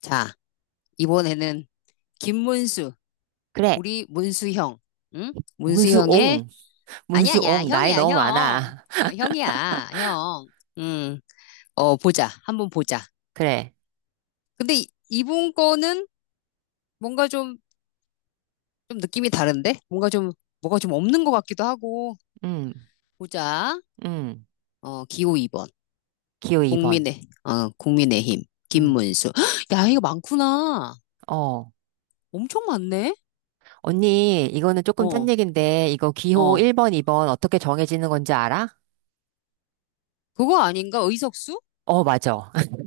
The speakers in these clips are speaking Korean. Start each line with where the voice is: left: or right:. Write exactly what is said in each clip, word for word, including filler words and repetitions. left: 자, 이번에는 김문수,
right: 그래.
left: 우리 문수 형, 응? 문수 형의
right: 문수옹.
left: 아니 야 아니야,
right: 문수옹. 나이
left: 형이야,
right: 너무
left: 형,
right: 많아.
left: 어, 형이야, 형, 음, 어 보자, 한번 보자.
right: 그래.
left: 근데 이- 이분 거는 뭔가 좀 좀 느낌이 다른데, 뭔가 좀 뭐가 좀 없는 것 같기도 하고
right: 음,
left: 보자.
right: 음.
left: 어 기호 이 번
right: 기호 이 번.
left: 국민의 어 국민의힘
right: 음.
left: 김문수. 야, 이거 많구나,
right: 어.
left: 엄청 많네.
right: 언니, 이거는 조금 딴
left: 어,
right: 얘긴데, 이거 기호
left: 어,
right: 일 번, 이 번 어떻게 정해지는 건지 알아?
left: 그거 아닌가? 의석수?
right: 어, 맞아.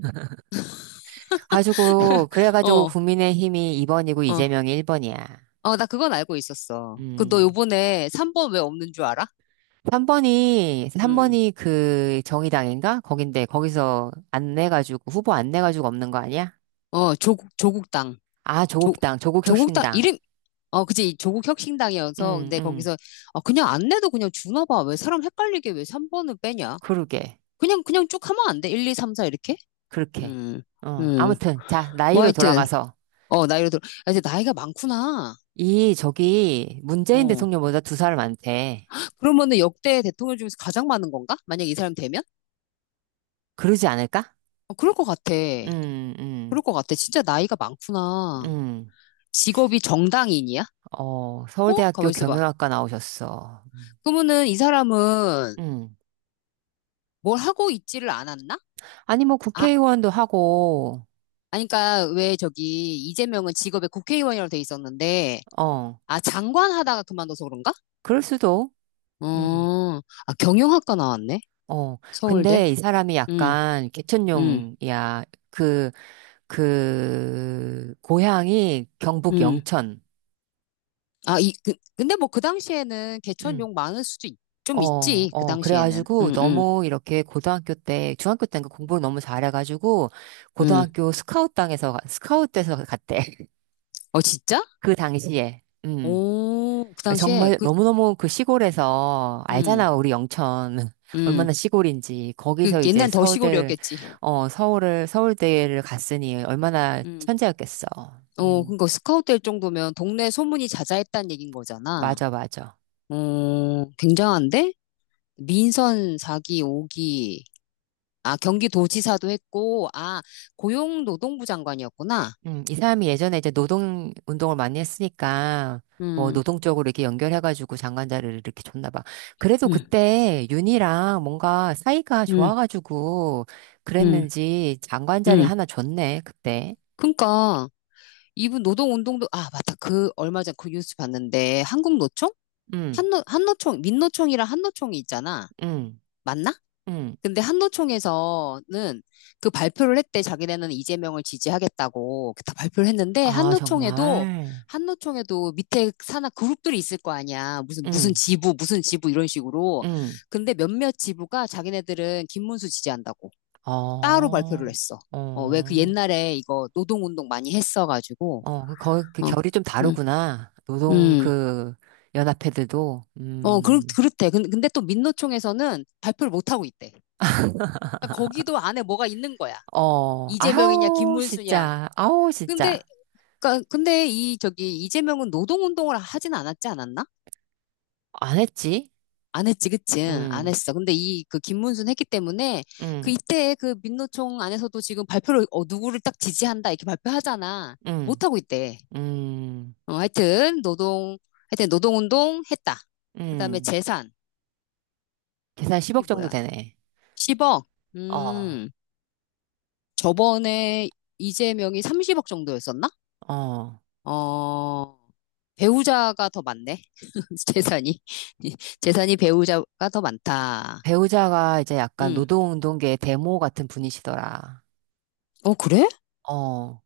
right: 가지고, 그래가지고
left: 어,
right: 국민의힘이 이 번이고
left: 어.
right: 이재명이 일 번이야.
left: 어, 나 그건 알고 있었어. 그 너
right: 음.
left: 요번에 삼 번 왜 없는 줄 알아?
right: 삼 번이, 삼 번
left: 응.
right: 이 그 정의당인가? 거긴데, 거기서 안 내가지고, 후보 안 내가지고 없는 거 아니야?
left: 어, 조국, 조국당.
right: 아,
left: 조,
right: 조국당,
left: 조국당,
right: 조국혁신당.
left: 이름, 어, 그치. 조국 혁신당이어서.
right: 음,
left: 근데
right: 음.
left: 거기서, 아, 그냥 안 내도 그냥 주나 봐. 왜 사람 헷갈리게 왜 삼 번을 빼냐?
right: 그러게.
left: 그냥, 그냥 쭉 하면 안 돼. 하나, 이, 삼, 사 이렇게?
right: 그렇게.
left: 음,
right: 어,
left: 음.
right: 아무튼, 자,
left: 뭐
right: 나이로
left: 하여튼,
right: 돌아가서,
left: 어, 나이로 들어. 아, 이제 나이가 많구나.
right: 이, 저기, 문재인
left: 어.
right: 대통령보다 두 살 많대.
left: 그러면은 역대 대통령 중에서 가장 많은 건가? 만약 이 사람 되면?
right: 그러지 않을까?
left: 어, 그럴 것 같아.
right: 음,
left: 그럴
right: 음,
left: 것 같아. 진짜 나이가 많구나.
right: 음.
left: 직업이 정당인이야?
right: 어,
left: 어? 가만
right: 서울대학교
left: 있어봐.
right: 경영학과 나오셨어.
left: 그러면은 이 사람은
right: 음.
left: 뭘 하고 있지를 않았나?
right: 아니, 뭐,
left: 아,
right: 국회의원도 하고,
left: 아니, 그니까 왜 저기 이재명은 직업에 국회의원이라고 돼 있었는데,
right: 어,
left: 아, 장관 하다가 그만둬서 그런가?
right: 그럴 수도, 음,
left: 어, 아, 경영학과 나왔네?
right: 어.
left: 서울대?
right: 근데 이 사람이
left: 응,
right: 약간
left: 응,
right: 개천용이야. 그, 그, 고향이 경북
left: 응.
right: 영천.
left: 아, 이, 그, 근데 뭐 그 당시에는 개천
right: 음.
left: 욕 많을 수도 있- 좀
right: 어,
left: 있지, 그
right: 어,
left: 당시에는.
right: 그래가지고
left: 응, 응,
right: 너무 이렇게 고등학교 때, 중학교 때는 그 공부를 너무 잘해가지고
left: 응.
right: 고등학교 스카웃당에서, 가- 스카웃돼서 갔대.
left: 어, 진짜?
right: 그 당시에. 음.
left: 오, 그 당시에,
right: 정말
left: 그,
right: 너무너무 그 시골에서
left: 응,
right: 알잖아, 우리 영천.
left: 응.
right: 얼마나 시골인지.
left: 그
right: 거기서 이제
left: 옛날 더
right: 서울대,
left: 시골이었겠지.
right: 어, 서울을, 서울대를 갔으니 얼마나
left: 응.
right: 천재였겠어.
left: 어,
right: 음,
left: 그러니까 스카우트 될 정도면 동네 소문이 자자했다는 얘긴 거잖아.
right: 맞아, 맞아.
left: 어, 굉장한데? 민선 사 기, 오 기. 아, 경기도지사도 했고, 아, 고용노동부 장관이었구나.
right: 음, 이 사람이 예전에 이제 노동 운동을 많이 했으니까 뭐
left: 음,
right: 노동 쪽으로 이렇게 연결해가지고 장관 자리를 이렇게 줬나 봐. 그래도
left: 음,
right: 그때 윤이랑 뭔가 사이가
left: 음,
right: 좋아가지고
left: 음,
right: 그랬는지 장관 자리
left: 음.
right: 하나 줬네, 그때.
left: 그러니까 이분 노동운동도, 아, 맞다. 그 얼마 전 그 뉴스 봤는데, 한국노총?
right: 음,
left: 한노, 한노총, 민노총이랑 한노총이 있잖아.
right: 음,
left: 맞나?
right: 음.
left: 근데 한노총에서는 그 발표를 했대. 자기네는 이재명을 지지하겠다고 다 발표를 했는데,
right: 아,
left: 한노총에도
right: 정말.
left: 한노총에도 밑에 산하 그룹들이 있을 거 아니야. 무슨 무슨
right: 음,
left: 지부, 무슨 지부 이런 식으로.
right: 음.
left: 근데 몇몇 지부가 자기네들은 김문수 지지한다고 따로 발표를
right: 어,
left: 했어. 어, 왜 그
right: 어,
left: 옛날에 이거 노동운동 많이 했어가지고.
right: 어. 그, 거- 그
left: 어, 그-
right: 결이 좀
left: 음,
right: 다르구나. 노동
left: 음.
right: 그 연합회들도.
left: 어, 그렇,
right: 음.
left: 그렇대. 근- 근데 또 민노총에서는 발표를 못하고 있대. 그러니까 거기도 안에 뭐가 있는 거야.
right: 어,
left: 이재명이냐,
right: 아우,
left: 김문수냐,
right: 진짜, 아우,
left: 근데,
right: 진짜.
left: 그러니까 근데 이 저기 이재명은 노동운동을 하진 않았지 않았나?
right: 안 했지?
left: 안 했지, 그치? 안
right: 음,
left: 했어. 근데 이 그 김문순 했기 때문에 그
right: 음,
left: 이때 그 민노총 안에서도 지금 발표를 어, 누구를 딱 지지한다 이렇게 발표하잖아. 못
right: 음,
left: 하고 있대.
right: 음,
left: 어, 하여튼 노동 하여튼 노동운동 했다. 그다음에
right: 음.
left: 재산.
right: 계산
left: 이
right: 십억 정도
left: 뭐야?
right: 되네.
left: 십억.
right: 어,
left: 음, 저번에 이재명이 삼십억 정도였었나?
right: 어.
left: 어, 배우자가 더 많네. 재산이. 재산이 배우자가 더 많다.
right: 배우자가 이제 약간
left: 응.
right: 노동운동계 대모 같은 분이시더라.
left: 어, 그래?
right: 어.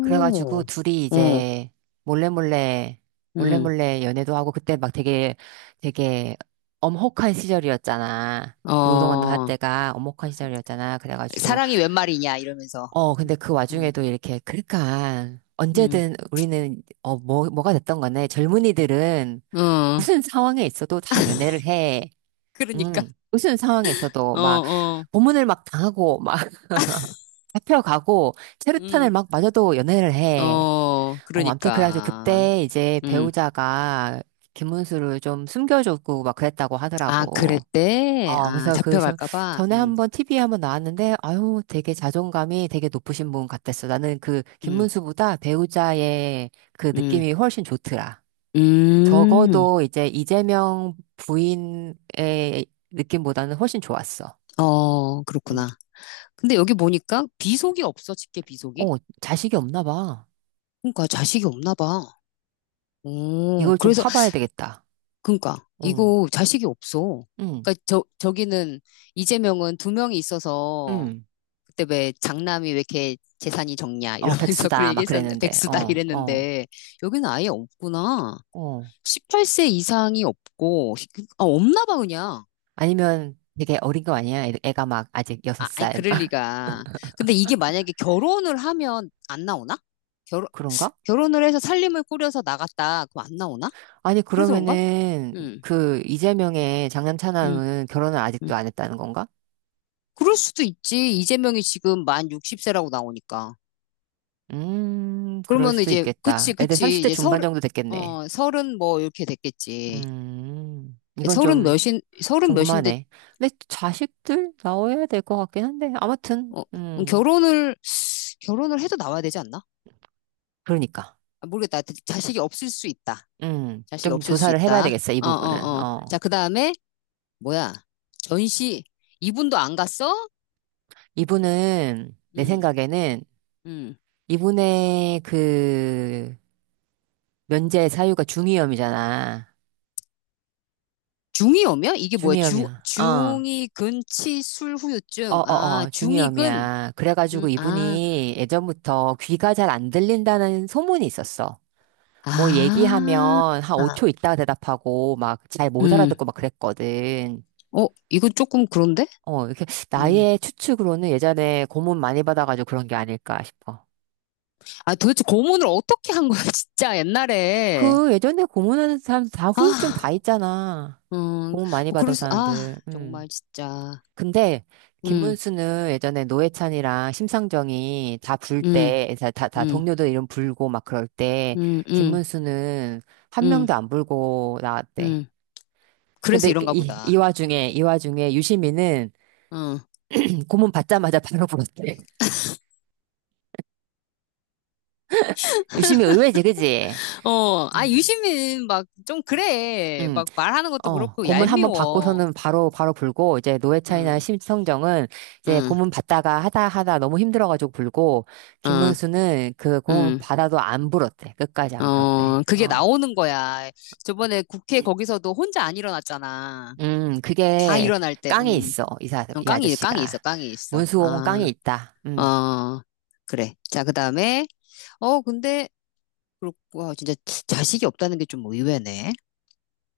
right: 그래가지고 둘이
left: 응,
right: 이제 몰래몰래,
left: 응,
right: 몰래몰래 연애도 하고 그때 막 되게, 되게 엄혹한 시절이었잖아. 그 노동운동 할
left: 어,
right: 때가 엄혹한 시절이었잖아. 그래가지고
left: 사랑이 웬 말이냐, 이러면서.
right: 어, 근데 그
left: 응,
right: 와중에도 이렇게, 그러니까,
left: 응,
right: 언제든 우리는, 어, 뭐, 뭐가 됐던 간에 젊은이들은
left: 어,
right: 무슨 상황에 있어도 다 연애를 해.
left: 그러니까.
right: 음 무슨 상황에 있어도
left: 어,
right: 막,
left: 어,
right: 고문을 막 당하고, 막, 잡혀가고,
left: 응,
right: 체류탄을 막 맞아도 연애를 해.
left: 어,
right: 어, 아무튼 그래가지고
left: 그러니까.
right: 그때 이제
left: 응.
right: 배우자가 김문수를 좀 숨겨주고 막 그랬다고
left: 아,
right: 하더라고.
left: 그랬대?
right: 어,
left: 아,
right: 그래서 그, 저,
left: 잡혀갈까봐?
right: 전에
left: 응,
right: 한번 티비에 한번 나왔는데, 아유, 되게 자존감이 되게 높으신 분 같았어. 나는 그,
left: 응,
right: 김문수보다 배우자의 그
left: 응,
right: 느낌이 훨씬 좋더라.
left: 음,
right: 적어도 이제 이재명 부인의 느낌보다는 훨씬 좋았어.
left: 어, 그렇구나.
right: 음.
left: 근데 여기 보니까 비속이 없어, 직계 비속이.
right: 어, 자식이 없나 봐.
left: 그러니까 자식이 없나 봐. 오,
right: 이걸 좀
left: 그래서
right: 파봐야 되겠다.
left: 그러니까
right: 응,
left: 이거 자식이 없어.
right: 응,
left: 그러니까 저 저기는 이재명은 두 명이 있어서
right: 응.
left: 그때 왜 장남이 왜 이렇게 재산이 적냐
right: 어,
left: 이러면서 그런
right: 백수다. 막
left: 얘기했었는데
right: 그랬는데,
left: 백수다
right: 어, 어,
left: 이랬는데, 여기는 아예 없구나.
right: 어.
left: 십팔 세 이상이 없고, 아, 없나 봐 그냥.
right: 아니면 되게 어린 거 아니야? 애- 애가 막 아직 여섯
left: 아, 아니
right: 살.
left: 그럴 리가. 근데 이게 만약에 결혼을 하면 안 나오나? 결
right: 그런가?
left: 결혼을 해서 살림을 꾸려서 나갔다. 그럼 안 나오나?
right: 아니,
left: 그래서 그런가?
right: 그러면은,
left: 응,
right: 그, 이재명의 장남
left: 응,
right: 차남은 결혼을 아직도
left: 응.
right: 안 했다는 건가?
left: 그럴 수도 있지. 이재명이 지금 만 육십 세라고 나오니까.
right: 음, 그럴
left: 그러면
right: 수도
left: 이제, 그치,
right: 있겠다. 애들
left: 그치.
right: 삼십 대
left: 이제
right: 중반
left: 서른,
right: 정도 됐겠네.
left: 어, 서른 뭐 이렇게 됐겠지.
right: 음, 이건
left: 서른
right: 좀
left: 몇인, 서른 몇인데,
right: 궁금하네. 근데 자식들 나와야 될 것 같긴 한데, 아무튼,
left: 어, 음,
right: 음,
left: 결혼을, 결혼을 해도 나와야 되지 않나?
right: 그러니까.
left: 아, 모르겠다. 자- 자식이 없을 수 있다.
right: 음,
left: 자식이
right: 좀
left: 없을 수
right: 조사를 해봐야
left: 있다.
right: 되겠어, 이
left: 어,
right: 부분은.
left: 어, 어. 자,
right: 어.
left: 그 다음에, 뭐야. 전시, 이분도 안 갔어?
right: 이분은, 내
left: 응,
right: 생각에는,
left: 응.
right: 이분의 그, 면제 사유가 중이염이잖아.
left: 중이 오면? 이게 뭐야? 중,
right: 중이염이야. 어.
left: 중이근치술 후유증. 아,
right: 어어어,
left: 중이근.
right: 중이염이야.
left: 음,
right: 그래가지고
left: 아,
right: 이분이 예전부터 귀가 잘 안 들린다는 소문이 있었어. 뭐
left: 아,
right: 얘기하면 한 오 초 있다가 대답하고 막 잘 못
left: 음.
right: 알아듣고 막 그랬거든.
left: 어, 이거 조금 그런데?
right: 어, 이렇게
left: 음.
right: 나의 추측으로는 예전에 고문 많이 받아가지고 그런 게 아닐까 싶어.
left: 아, 도대체 고문을 어떻게 한 거야, 진짜, 옛날에.
right: 그 예전에 고문하는 사람 다 후유증 다
left: 아,
right: 있잖아.
left: 음,
right: 고문 많이
left: 뭐, 그럴
right: 받은
left: 수, 아,
right: 사람들. 음.
left: 정말, 진짜.
right: 근데
left: 음,
right: 김문수는 예전에 노회찬이랑 심상정이 다 불
left: 음,
right: 때, 다, 다, 다
left: 음,
right: 동료들 이름 불고 막 그럴 때,
left: 음, 음,
right: 김문수는 한
left: 음,
right: 명도 안 불고 나왔대.
left: 음. 그래서
right: 근데 그
left: 이런가
right: 이, 이
left: 보다.
right: 와중에, 이 와중에 유시민은
left: 어.
right: 음, 고문 받자마자 바로 불었대. 유시민 의외지, 그지?
left: 어, 아,
right: 음.
left: 유시민, 막, 좀 그래.
right: 응.
left: 막, 말하는 것도
right: 어,
left: 그렇고,
right: 고문 한번
left: 얄미워.
right: 받고서는 바로, 바로 불고, 이제 노회찬이나
left: 음.
right: 심성정은 이제
left: 응,
right: 고문 받다가 하다 하다 너무 힘들어가지고 불고,
left: 응,
right: 김문수는 그 고문
left: 응.
right: 받아도 안 불었대. 끝까지 안 불었대.
left: 어, 그게
right: 어.
left: 나오는 거야. 저번에 국회 거기서도 혼자 안 일어났잖아.
right: 음,
left: 다
right: 그게
left: 일어날 때,
right: 깡에
left: 음,
right: 있어. 이 사,
left: 어,
right: 이
left: 깡이, 깡이 있어,
right: 아저씨가.
left: 깡이 있어.
right: 문수홍은 깡에
left: 아,
right: 있다. 음,
left: 어, 그래. 자, 그 다음에, 어, 근데, 그렇고, 와, 진짜 자식이 없다는 게 좀 의외네.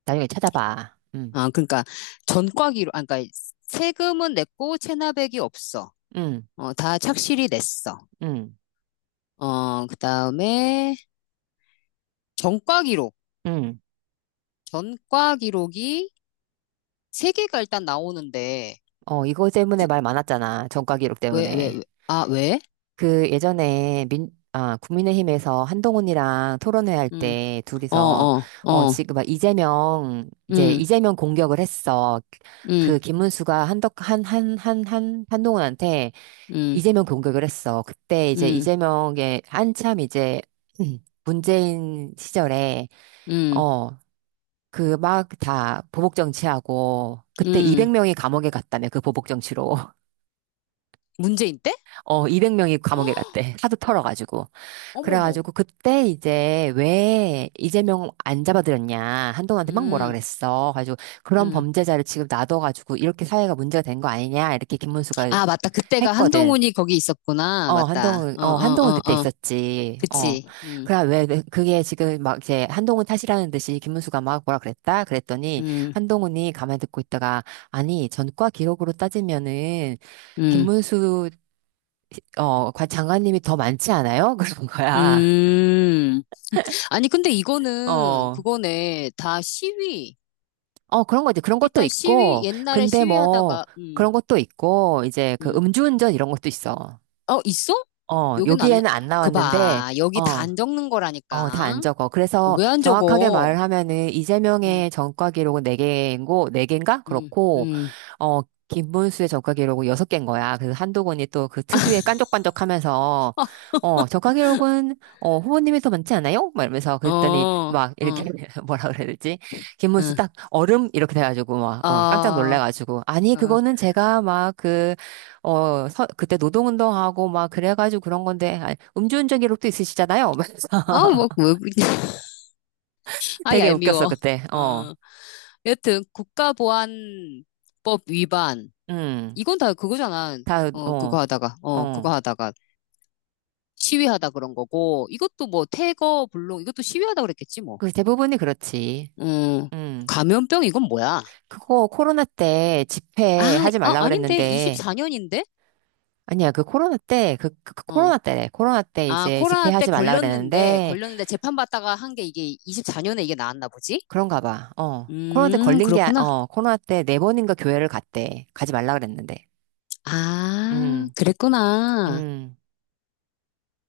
right: 나중에 찾아봐. 음,
left: 아, 그러니까, 전과기로, 아, 그러니까, 세금은 냈고, 체납액이 없어.
right: 음,
left: 어, 다 착실히 냈어.
right: 음,
left: 어, 그 다음에, 전과기록.
right: 음.
left: 전과기록이 세 개가 일단 나오는데,
right: 어, 이거
left: 구-
right: 때문에 말 많았잖아. 전과 기록
left: 왜, 왜, 왜,
right: 때문에.
left: 아, 왜?
right: 그 예전에 민, 아, 국민의힘에서 한동훈이랑 토론회 할
left: 음,
right: 때
left: 어,
right: 둘이서
left: 어,
right: 어
left: 어,
right: 지금 막 이재명 이제
left: 음,
right: 이재명 공격을 했어.
left: 음,
right: 그 김문수가 한덕 한 한 한 한 한동훈한테
left: 음,
right: 이재명 공격을 했어. 그때 이제
left: 음,
right: 이재명의 한참 이제 문재인 시절에
left: 음,
right: 어 그 막 다 보복 정치하고 그때
left: 음.
right: 이백 명이 감옥에 갔다며 그 보복 정치로.
left: 문재인 때?
right: 어, 이백 명이 감옥에 갔대. 하도 털어가지고.
left: 어머머,
right: 그래가지고 그때 이제 왜 이재명 안 잡아들였냐. 한동훈한테 막 뭐라
left: 음,
right: 그랬어. 가지고 그런
left: 음.
right: 범죄자를 지금 놔둬가지고 이렇게 사회가 문제가 된 거 아니냐. 이렇게 김문수가
left: 아, 맞다. 그때가
right: 했거든.
left: 한동훈이 거기 있었구나.
right: 어,
left: 맞다.
right: 한동훈,
left: 어,
right: 어, 한동훈
left: 어, 어,
right: 그때
left: 어.
right: 있었지. 어.
left: 그치. 음,
right: 그래, 왜, 왜 그게 지금 막 이제 한동훈 탓이라는 듯이 김문수가 막 뭐라 그랬다? 그랬더니
left: 음,
right: 한동훈이 가만히 듣고 있다가 아니, 전과 기록으로 따지면은
left: 음,
right: 김문수 어, 과- 장관님이 더 많지 않아요? 그런 거야.
left: 음. 아니, 근데 이거는,
right: 어,
left: 그거네. 다 시위.
right: 어, 그런 거 이제 그런 것도
left: 일단 시위,
right: 있고,
left: 옛날에
right: 근데 뭐,
left: 시위하다가, 음,
right: 그런 것도 있고, 이제 그
left: 음.
right: 음주운전 이런 것도 있어.
left: 어, 있어?
right: 어,
left: 여기는 안, 나-
right: 여기에는 안
left: 그
right: 나왔는데,
left: 봐. 여기 다
right: 어,
left: 안 적는
right: 어, 다 안
left: 거라니까.
right: 적어. 그래서
left: 왜 안
right: 정확하게
left: 적어?
right: 말을 하면은
left: 응,
right: 이재명의 전과 기록은 네 개고, 네개인가
left: 응,
right: 그렇고,
left: 응.
right: 어, 김문수의 전과 기록은 여섯 개인 거야. 그래서 한동훈이 또 그 특유의 깐족깐족 하면서, 어, 전과 기록은, 어, 후보님이 더 많지 않아요? 막 이러면서
left: 어,
right: 그랬더니
left: 어,
right: 막 이렇게 뭐라 그래야 되지? 김문수
left: 응.
right: 딱 얼음? 이렇게 돼가지고 막, 어, 깜짝
left: 아,
right: 놀래가지고. 아니,
left: 어,
right: 그거는 제가 막 그, 어, 서- 그때 노동운동하고 막 그래가지고 그런 건데, 아니, 음주운전 기록도 있으시잖아요. 막 이러면서
left: 아, 뭐, 뭐 아,
right: 되게 웃겼어,
left: 얄미워.
right: 그때. 어,
left: 어. 여튼, 국가보안법 위반.
right: 음,
left: 이건 다 그거잖아.
right: 다,
left: 어, 그거
right: 어,
left: 하다가, 어, 그거
right: 어.
left: 하다가 시위하다 그런 거고, 이것도 뭐, 태거, 불농, 이것도 시위하다 그랬겠지, 뭐.
right: 그 대부분이 그렇지.
left: 음,
right: 음.
left: 감염병, 이건 뭐야?
right: 그거 코로나 때 집회
left: 아,
right: 하지
left: 아,
right: 말라
left: 아닌데,
right: 그랬는데,
left: 이십사 년인데?
right: 아니야, 그 코로나 때, 그, 그- 그
left: 어.
right: 코로나 때래. 코로나 때
left: 아,
right: 이제
left: 코로나
right: 집회
left: 때
right: 하지 말라
left: 걸렸는데,
right: 그랬는데,
left: 걸렸는데 재판받다가 한 게 이게 이십사 년에 이게 나왔나 보지?
right: 그런가 봐. 어. 코로나 때
left: 음,
right: 걸린 게, 아-
left: 그렇구나.
right: 어, 코로나 때 네 번인가 교회를 갔대. 가지 말라 그랬는데.
left: 아,
right: 음,
left: 그랬구나.
right: 음.